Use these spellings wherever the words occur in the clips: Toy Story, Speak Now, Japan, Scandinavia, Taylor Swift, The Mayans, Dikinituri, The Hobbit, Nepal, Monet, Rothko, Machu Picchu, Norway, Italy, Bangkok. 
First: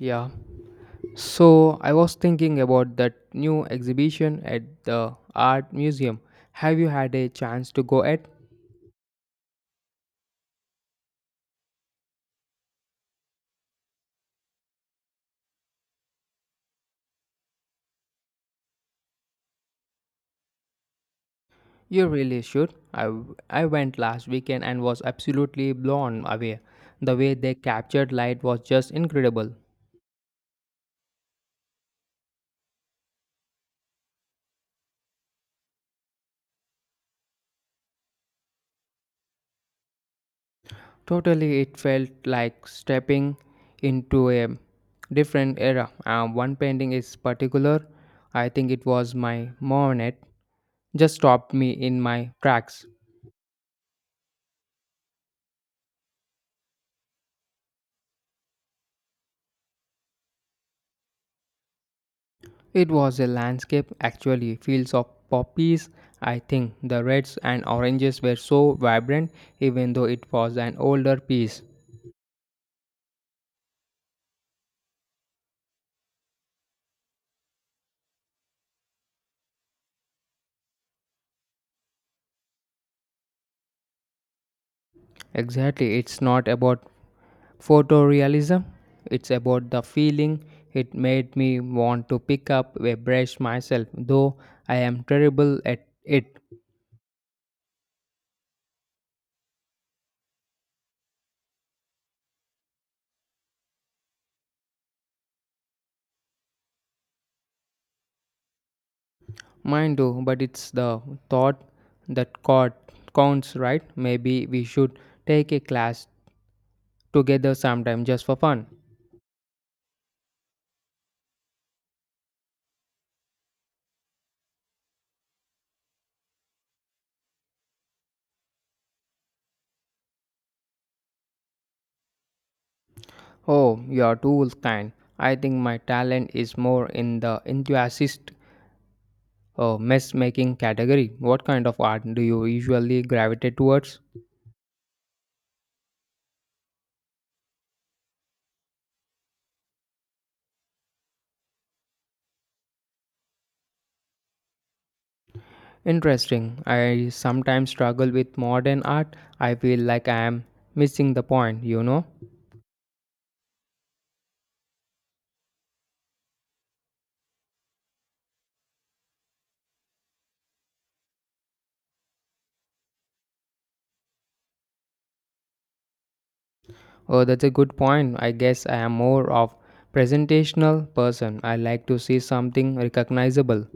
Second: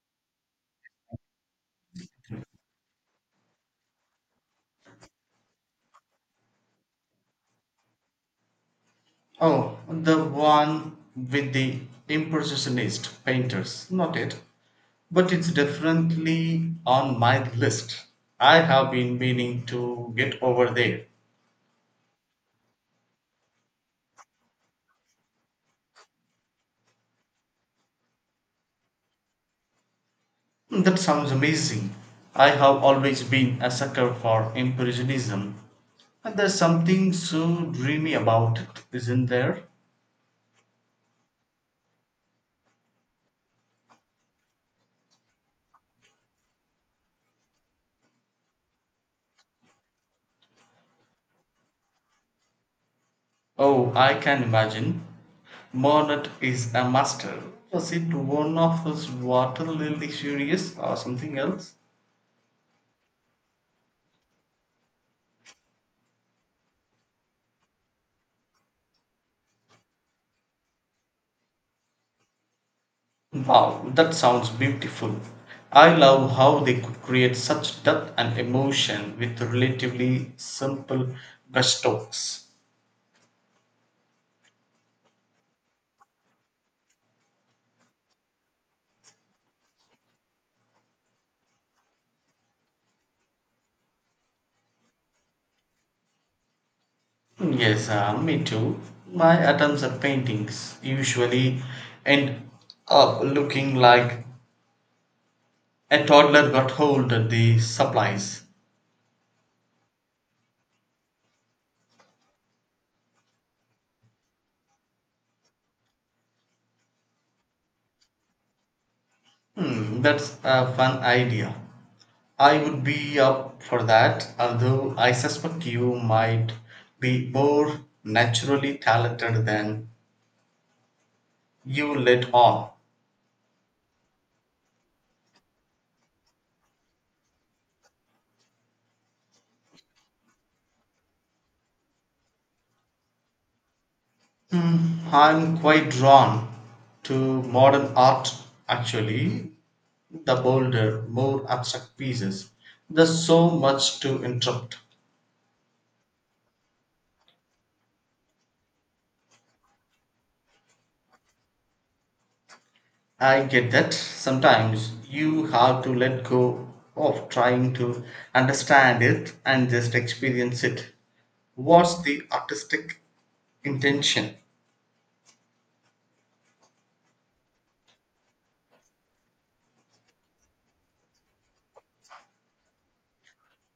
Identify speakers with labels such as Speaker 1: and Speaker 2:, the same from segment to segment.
Speaker 1: Yeah. So I was thinking about that new exhibition at the art museum. Have you had a chance to go at?
Speaker 2: Oh, the one with the impressionist painters. Not it. But it's definitely on my list. I have been meaning to get over there.
Speaker 1: You really should. I went last weekend and was absolutely blown away. The way they captured light was just incredible.
Speaker 2: That sounds amazing. I have always been a sucker for impressionism. And there's something so dreamy about it, isn't there?
Speaker 1: Totally, it felt like stepping into a different era. One painting is particular. I think it was my Monet. Just stopped me in my tracks.
Speaker 2: Oh, I can imagine. Monet is a master. Was it one of his water lily series or something else?
Speaker 1: It was a landscape actually, fields of poppies. I think the reds and oranges were so vibrant, even though it was an older piece.
Speaker 2: Wow, that sounds beautiful. I love how they could create such depth and emotion with relatively simple brushstrokes.
Speaker 1: Exactly, it's not about photorealism, it's about the feeling. It made me want to pick up a brush myself, though I am terrible at it.
Speaker 2: Yes, me too. My attempts at paintings usually end up looking like a toddler got hold of the supplies.
Speaker 1: Mind you, but it's the thought that counts, right? Maybe we should take a class together sometime just for fun.
Speaker 2: Hmm, that's a fun idea. I would be up for that, although I suspect you might be more naturally talented than you let on.
Speaker 1: Oh, you're too kind. I think my talent is more in the enthusiast mess making category. What kind of art do you usually gravitate towards?
Speaker 2: I'm quite drawn to modern art actually, the bolder, more abstract pieces. There's so much to interrupt.
Speaker 1: Interesting. I sometimes struggle with modern art. I feel like I am missing the point, you know?
Speaker 2: I get that sometimes you have to let go of trying to understand it and just experience it. What's the artistic intention?
Speaker 1: Oh, that's a good point. I guess I am more of presentational person. I like to see something recognizable.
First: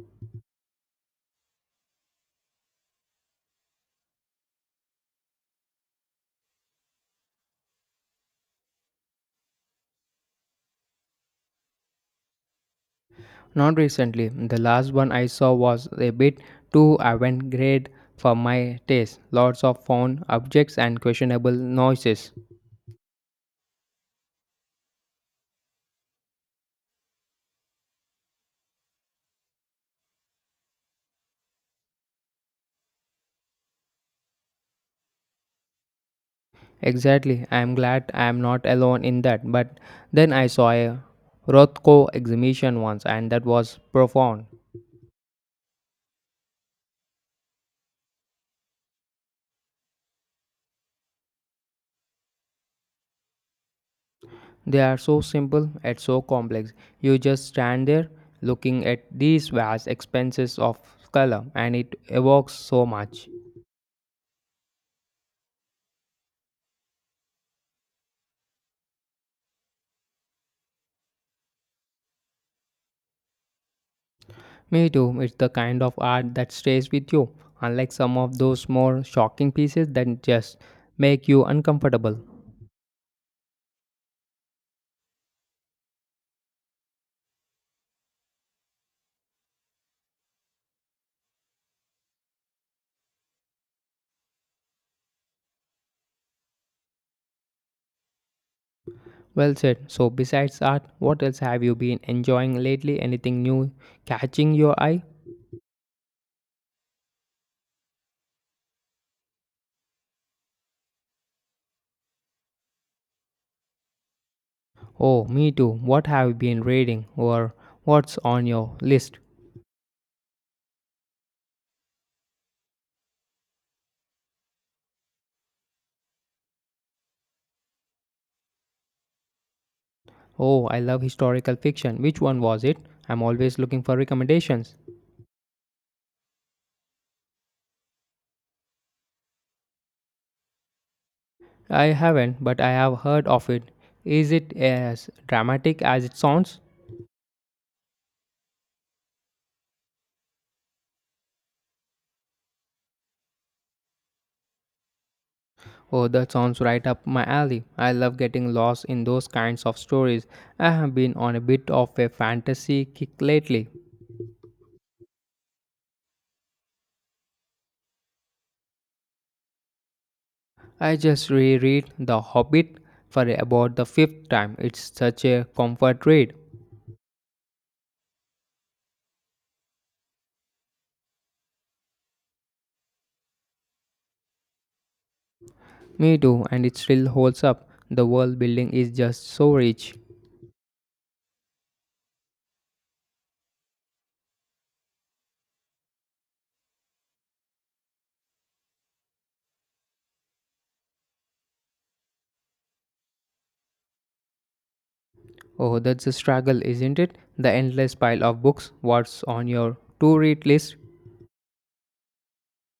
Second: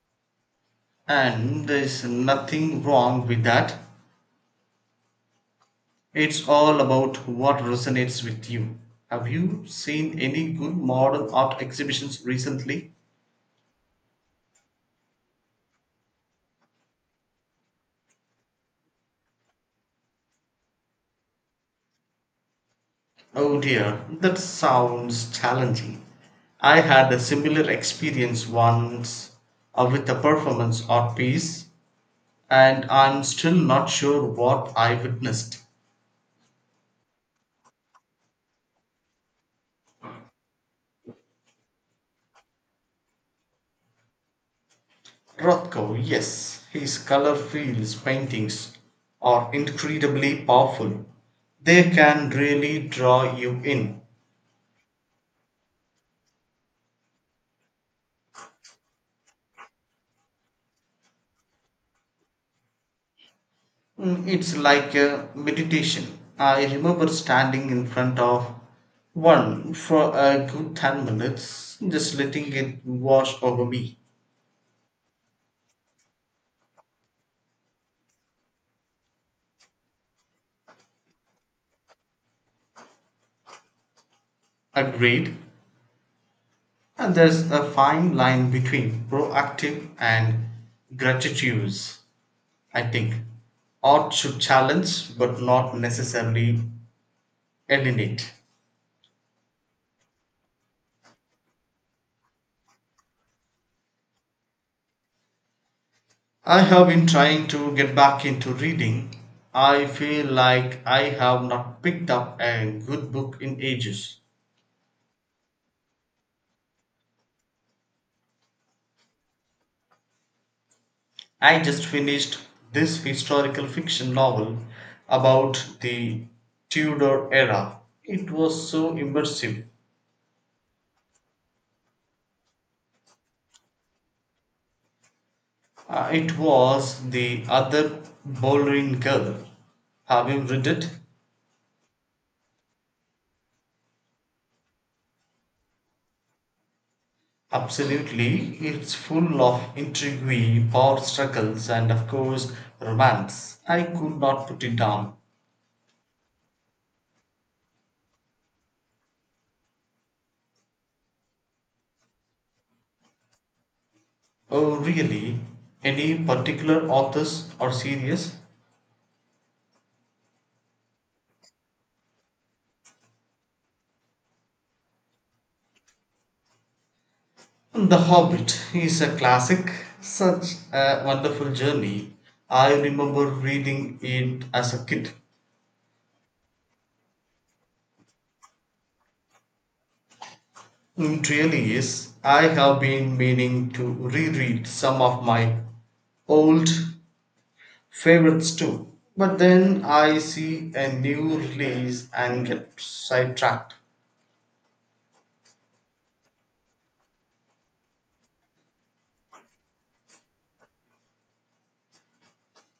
Speaker 2: And there's nothing wrong with that. It's all about what resonates with you. Have you seen any good modern art exhibitions recently?
Speaker 1: Not recently. The last one I saw was a bit too avant-garde for my taste. Lots of found objects and questionable noises.
Speaker 2: Oh dear, that sounds challenging. I had a similar experience once with a performance art piece, and I'm still not sure what I witnessed.
Speaker 1: Exactly. I am glad I am not alone in that. But then I saw a Rothko exhibition once, and that was profound.
Speaker 2: Rothko, yes, his color fields paintings are incredibly powerful. They can really draw you in.
Speaker 1: They are so simple yet so complex. You just stand there looking at these vast expanses of color, and it evokes so much.
Speaker 2: Mm, it's like a meditation. I remember standing in front of one for a good 10 minutes, just letting it wash over me.
Speaker 1: Me too. It's the kind of art that stays with you, unlike some of those more shocking pieces that just make you uncomfortable.
Speaker 2: Agreed. And there's a fine line between proactive and gratitude, I think. Art should challenge, but not necessarily eliminate.
Speaker 1: Well said. So, besides art, what else have you been enjoying lately? Anything new catching your eye?
Speaker 2: I have been trying to get back into reading. I feel like I have not picked up a good book in ages.
Speaker 1: Oh, me too. What have you been reading or what's on your list?
Speaker 2: I just finished this historical fiction novel about the Tudor era. It was so immersive.
Speaker 1: Oh, I love historical fiction. Which one was it? I'm always looking for recommendations.
Speaker 2: It was the other Bowling Girl. Have you read it?
Speaker 1: I haven't, but I have heard of it. Is it as dramatic as it sounds?
Speaker 2: Absolutely. It's full of intrigue, power struggles, and of course, romance. I could not put it down.
Speaker 1: Oh, that sounds right up my alley. I love getting lost in those kinds of stories. I have been on a bit of a fantasy kick lately.
Speaker 2: Oh, really? Any particular authors or series?
Speaker 1: I just reread The Hobbit for about the fifth time. It's such a comfort read.
Speaker 2: The Hobbit is a classic, such a wonderful journey. I remember reading it as a kid.
Speaker 1: Me too, and it still holds up. The world building is just so rich.
Speaker 2: It really is. I have been meaning to reread some of my old favorites too. But then I see a new release and get sidetracked.
Speaker 1: Oh, that's a struggle, isn't it? The endless pile of books. What's on your to read list?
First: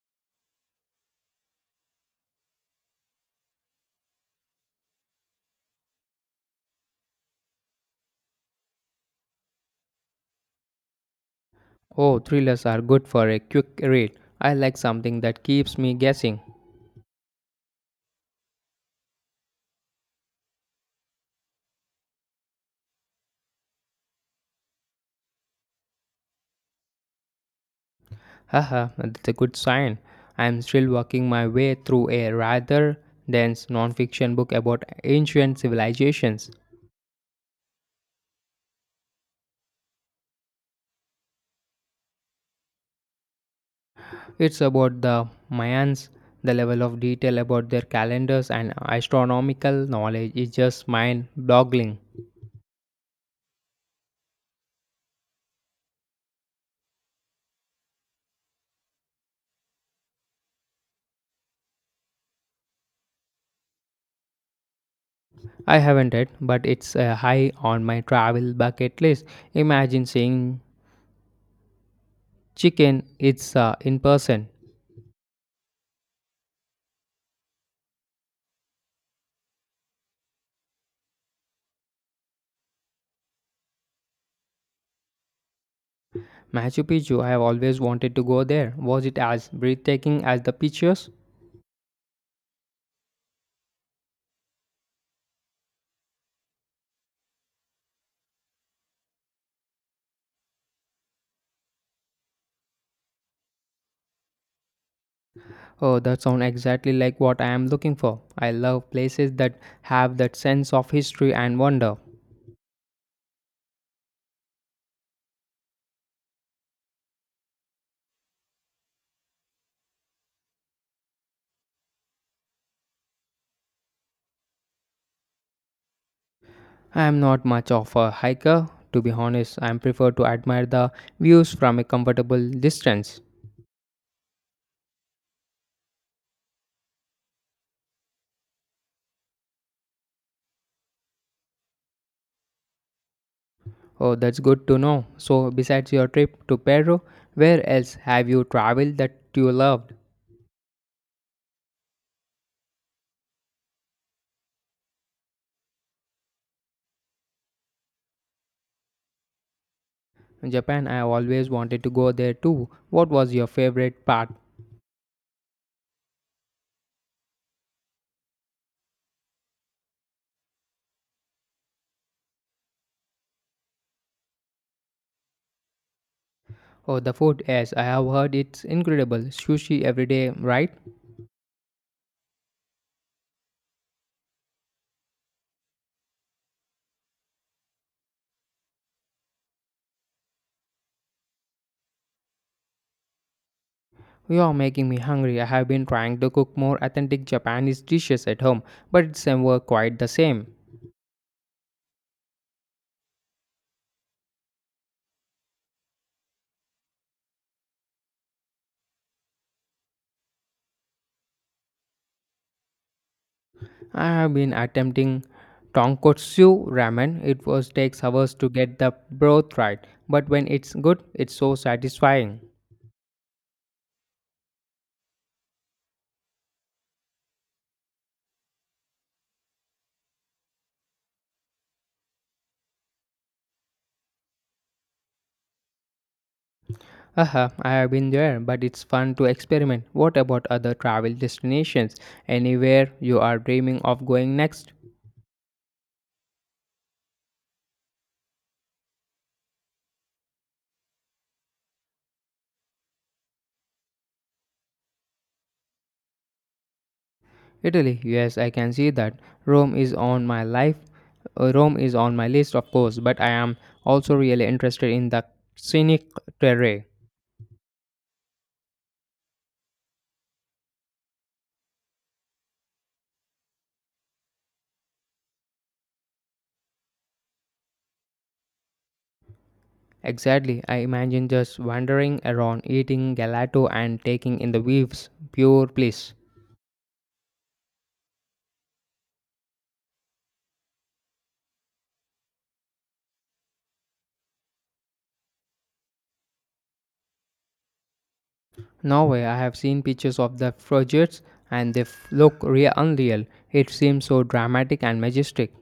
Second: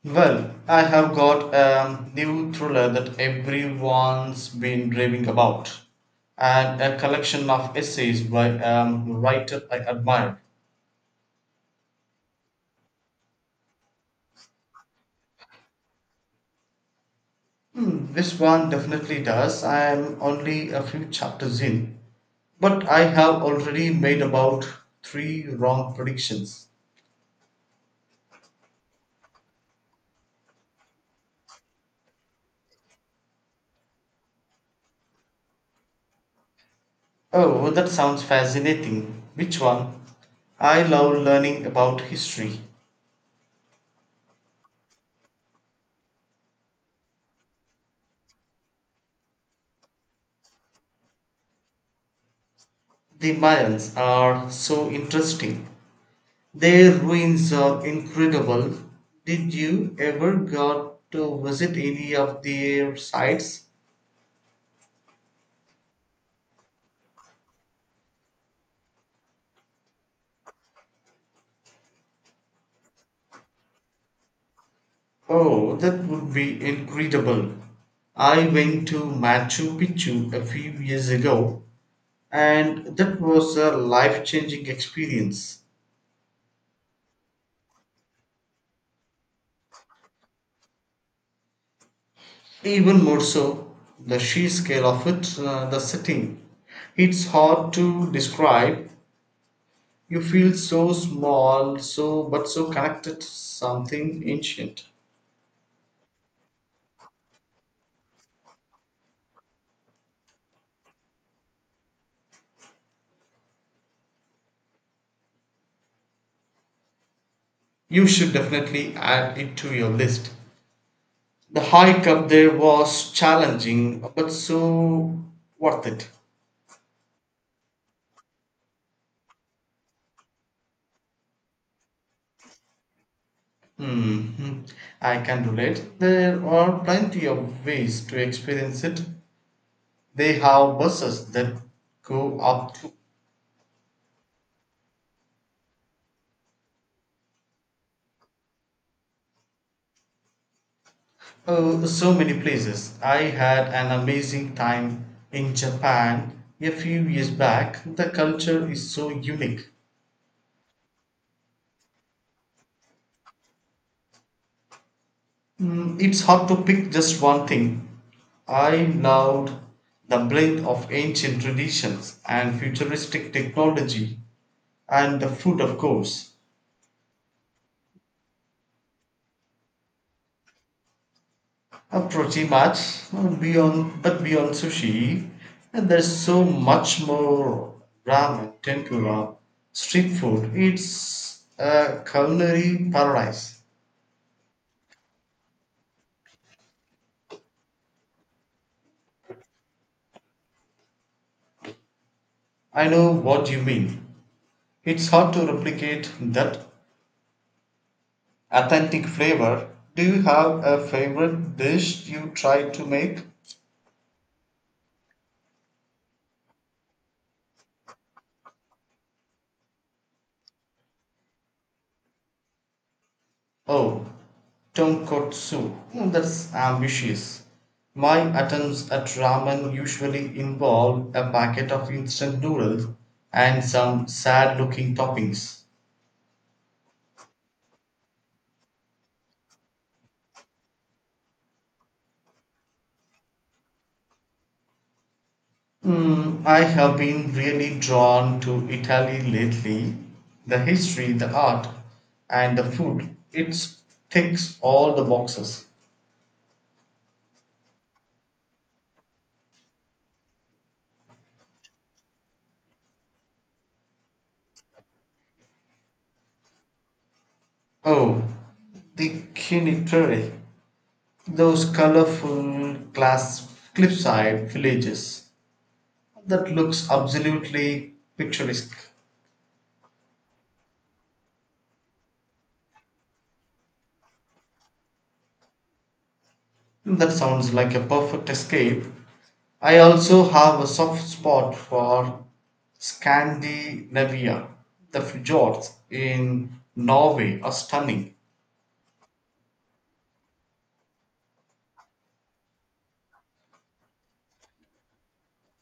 Speaker 2: Well, I have got a new thriller that everyone's been raving about, and a collection of essays by a writer I admire.
Speaker 1: Oh, thrillers are good for a quick read. I like something that keeps me guessing.
Speaker 2: Hmm, this one definitely does. I am only a few chapters in, but I have already made about three wrong predictions.
Speaker 1: Haha, that's a good sign. I'm still working my way through a rather dense nonfiction book about ancient civilizations.
Speaker 2: Oh, that sounds fascinating. Which one? I love learning about history.
Speaker 1: It's about the Mayans. The level of detail about their calendars and astronomical knowledge is just mind boggling.
Speaker 2: The Mayans are so interesting. Their ruins are incredible. Did you ever got to visit any of their sites?
Speaker 1: I haven't read, but it's high on my travel bucket list. Imagine seeing chicken, it's in person.
Speaker 2: Oh, that would be incredible. I went to Machu Picchu a few years ago, and that was a life changing experience.
Speaker 1: Machu Picchu, I have always wanted to go there. Was it as breathtaking as the pictures?
Speaker 2: Even more so, the sheer scale of it, the setting. It's hard to describe. You feel so small, so but so connected to something ancient.
Speaker 1: Oh, that sounds exactly like what I am looking for. I love places that have that sense of history and wonder.
Speaker 2: You should definitely add it to your list. The hike up there was challenging, but so worth it.
Speaker 1: I am not much of a hiker, to be honest. I prefer to admire the views from a comfortable distance.
Speaker 2: Mhm. I can relate. There are plenty of ways to experience it. They have buses that go up to
Speaker 1: Oh, that's good to know. So, besides your trip to Peru, where else have you traveled that you loved?
Speaker 2: oh, so many places. I had an amazing time in Japan a few years back. The culture is so unique.
Speaker 1: Japan, I always wanted to go there too. What was your favorite part?
Speaker 2: Mm, it's hard to pick just one thing. I loved the blend of ancient traditions and futuristic technology, and the food, of course.
Speaker 1: Oh, the food, yes, I have heard it's incredible. Sushi every day, right?
Speaker 2: Pretty much beyond sushi, there's so much more: ramen, tempura, street food. It's a culinary paradise.
Speaker 1: You are making me hungry. I have been trying to cook more authentic Japanese dishes at home, but it's never quite the same.
Speaker 2: I know what you mean. It's hard to replicate that authentic flavor. Do you have a favorite dish you try to make?
Speaker 1: I have been attempting tonkotsu ramen. It was takes hours to get the broth right, but when it's good, it's so satisfying.
Speaker 2: Oh, tonkotsu. Hmm, that's ambitious. My attempts at ramen usually involve a packet of instant noodles and some sad looking toppings.
Speaker 1: Haha, I have been there, but it's fun to experiment. What about other travel destinations? Anywhere you are dreaming of going next?
Speaker 2: Hmm, I have been really drawn to Italy lately. The history, the art, and the food. It ticks all the boxes.
Speaker 1: Italy, yes, I can see that. Rome is on my life. Rome is on my list, of course, but I am also really interested in the scenic terrain.
Speaker 2: Oh, the Dikinituri. Those colorful glass cliffside villages. That looks absolutely picturesque.
Speaker 1: Exactly, I imagine just wandering around, eating gelato and taking in the waves. Pure bliss.
Speaker 2: That sounds like a perfect escape. I also have a soft spot for Scandinavia. The fjords in Norway are stunning.
Speaker 1: Norway, I have seen pictures of the fjords and look real unreal. It seems so dramatic and majestic.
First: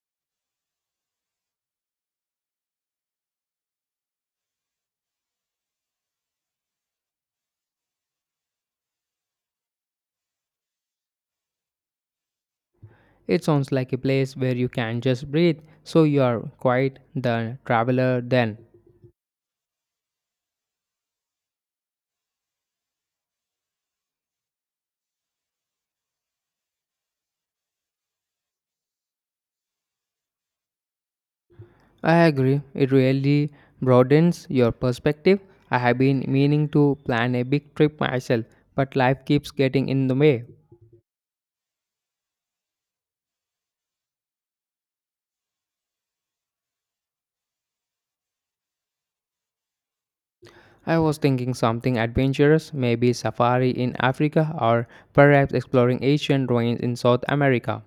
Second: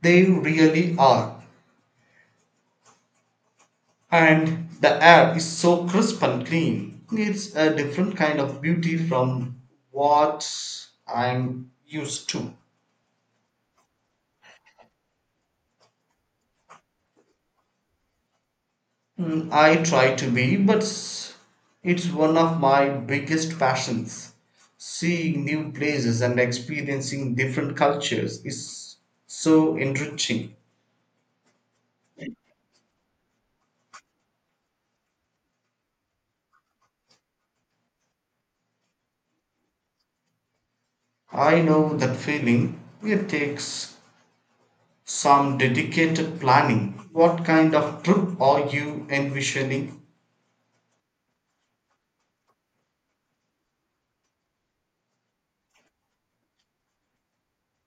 Speaker 2: They really are. And the air is so crisp and clean. It's a different kind of beauty from what I'm used to.
Speaker 1: It sounds like a place where you can just breathe, so you are quite the traveler then.
Speaker 2: Mm, I try to be, but it's one of my biggest passions. Seeing new places and experiencing different cultures is so enriching.
Speaker 1: I agree. It really broadens your perspective. I have been meaning to plan a big trip myself, but life keeps getting in the way.
Speaker 2: I know that feeling. It takes some dedicated planning. What kind of trip are you envisioning?
Speaker 1: I was thinking something adventurous, maybe safari in Africa or perhaps exploring ancient ruins in South America.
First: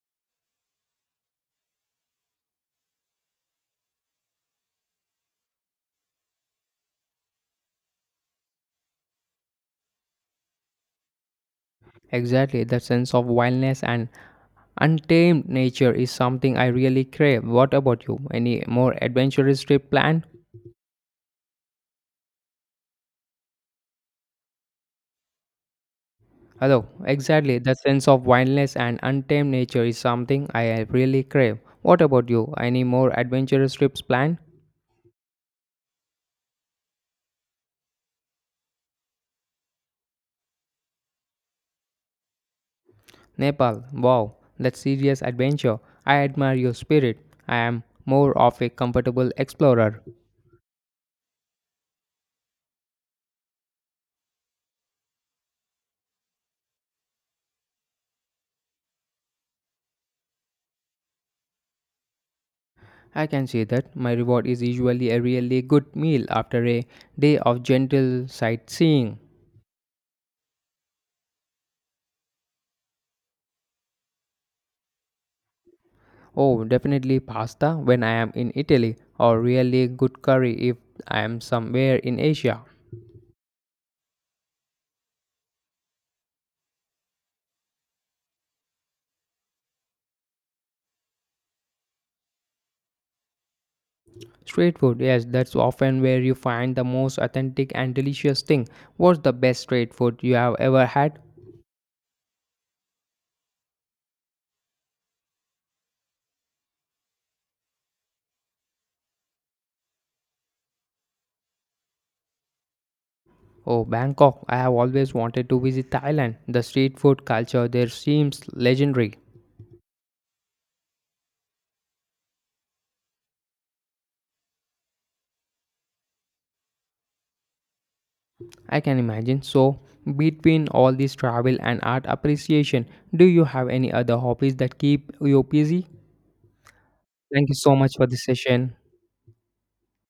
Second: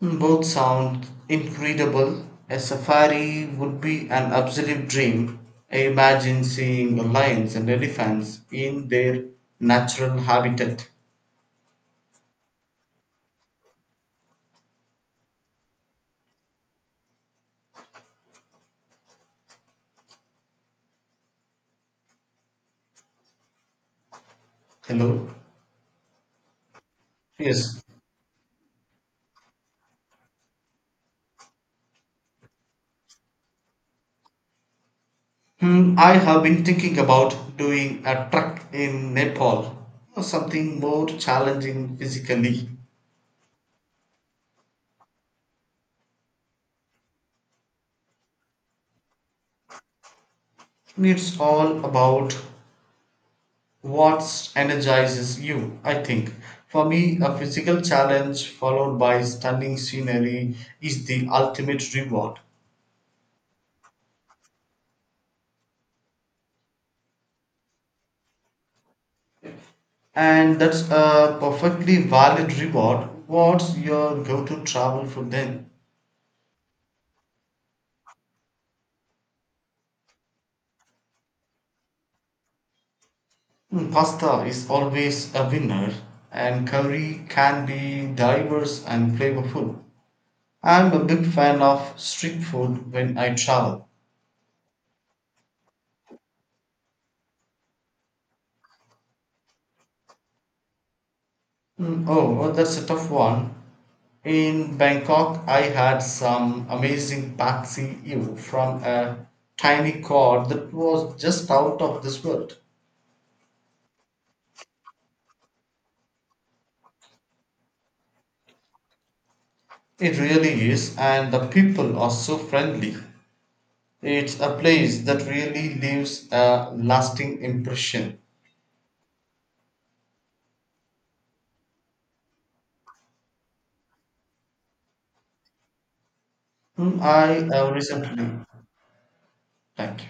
Speaker 2: Hmm, both sound incredible. A safari would be an absolute dream. I imagine seeing lions and elephants in their natural habitat.
Speaker 1: Exactly, that sense of wildness and untamed nature is something I really crave. What about you? Any more adventurous trip planned?
Speaker 2: Hello?
Speaker 1: Hello, exactly. The
Speaker 2: Yes.
Speaker 1: sense of wildness and untamed nature is something I really crave. What about you? Any more adventurous trips planned?
Speaker 2: Hmm, I have been thinking about doing a trek in Nepal. Something more challenging physically.
Speaker 1: Nepal, wow, that's serious adventure. I admire your spirit. I am more of a comfortable explorer.
Speaker 2: It's all about what energizes you? I think for me, a physical challenge followed by stunning scenery is the ultimate reward.
Speaker 1: I can see that my reward is usually a really good meal after a day of gentle sightseeing.
Speaker 2: And that's a perfectly valid reward. What's your go to travel food then?
Speaker 1: Oh, definitely pasta when I am in Italy, or really good curry if I am somewhere in Asia.
Speaker 2: Mm, pasta is always a winner, and curry can be diverse and flavorful. I'm a big fan of street food when I travel.
Speaker 1: Street food, yes, that's often where you find the most authentic and delicious thing. What's the best street food you have ever had?
Speaker 2: Mm, oh, that's a tough one. In Bangkok, I had some amazing patsy ew from a tiny cod that was just out of this world.
Speaker 1: Oh, Bangkok. I have always wanted to visit Thailand. The street food culture there seems legendary.
Speaker 2: It really is, and the people are so friendly. It's a place that really leaves a lasting impression.
Speaker 1: I can imagine. So, between all this travel and art appreciation, do you have any other hobbies that keep you busy?
Speaker 2: Mm,
Speaker 1: Thank you so much for this session.
Speaker 2: thank you.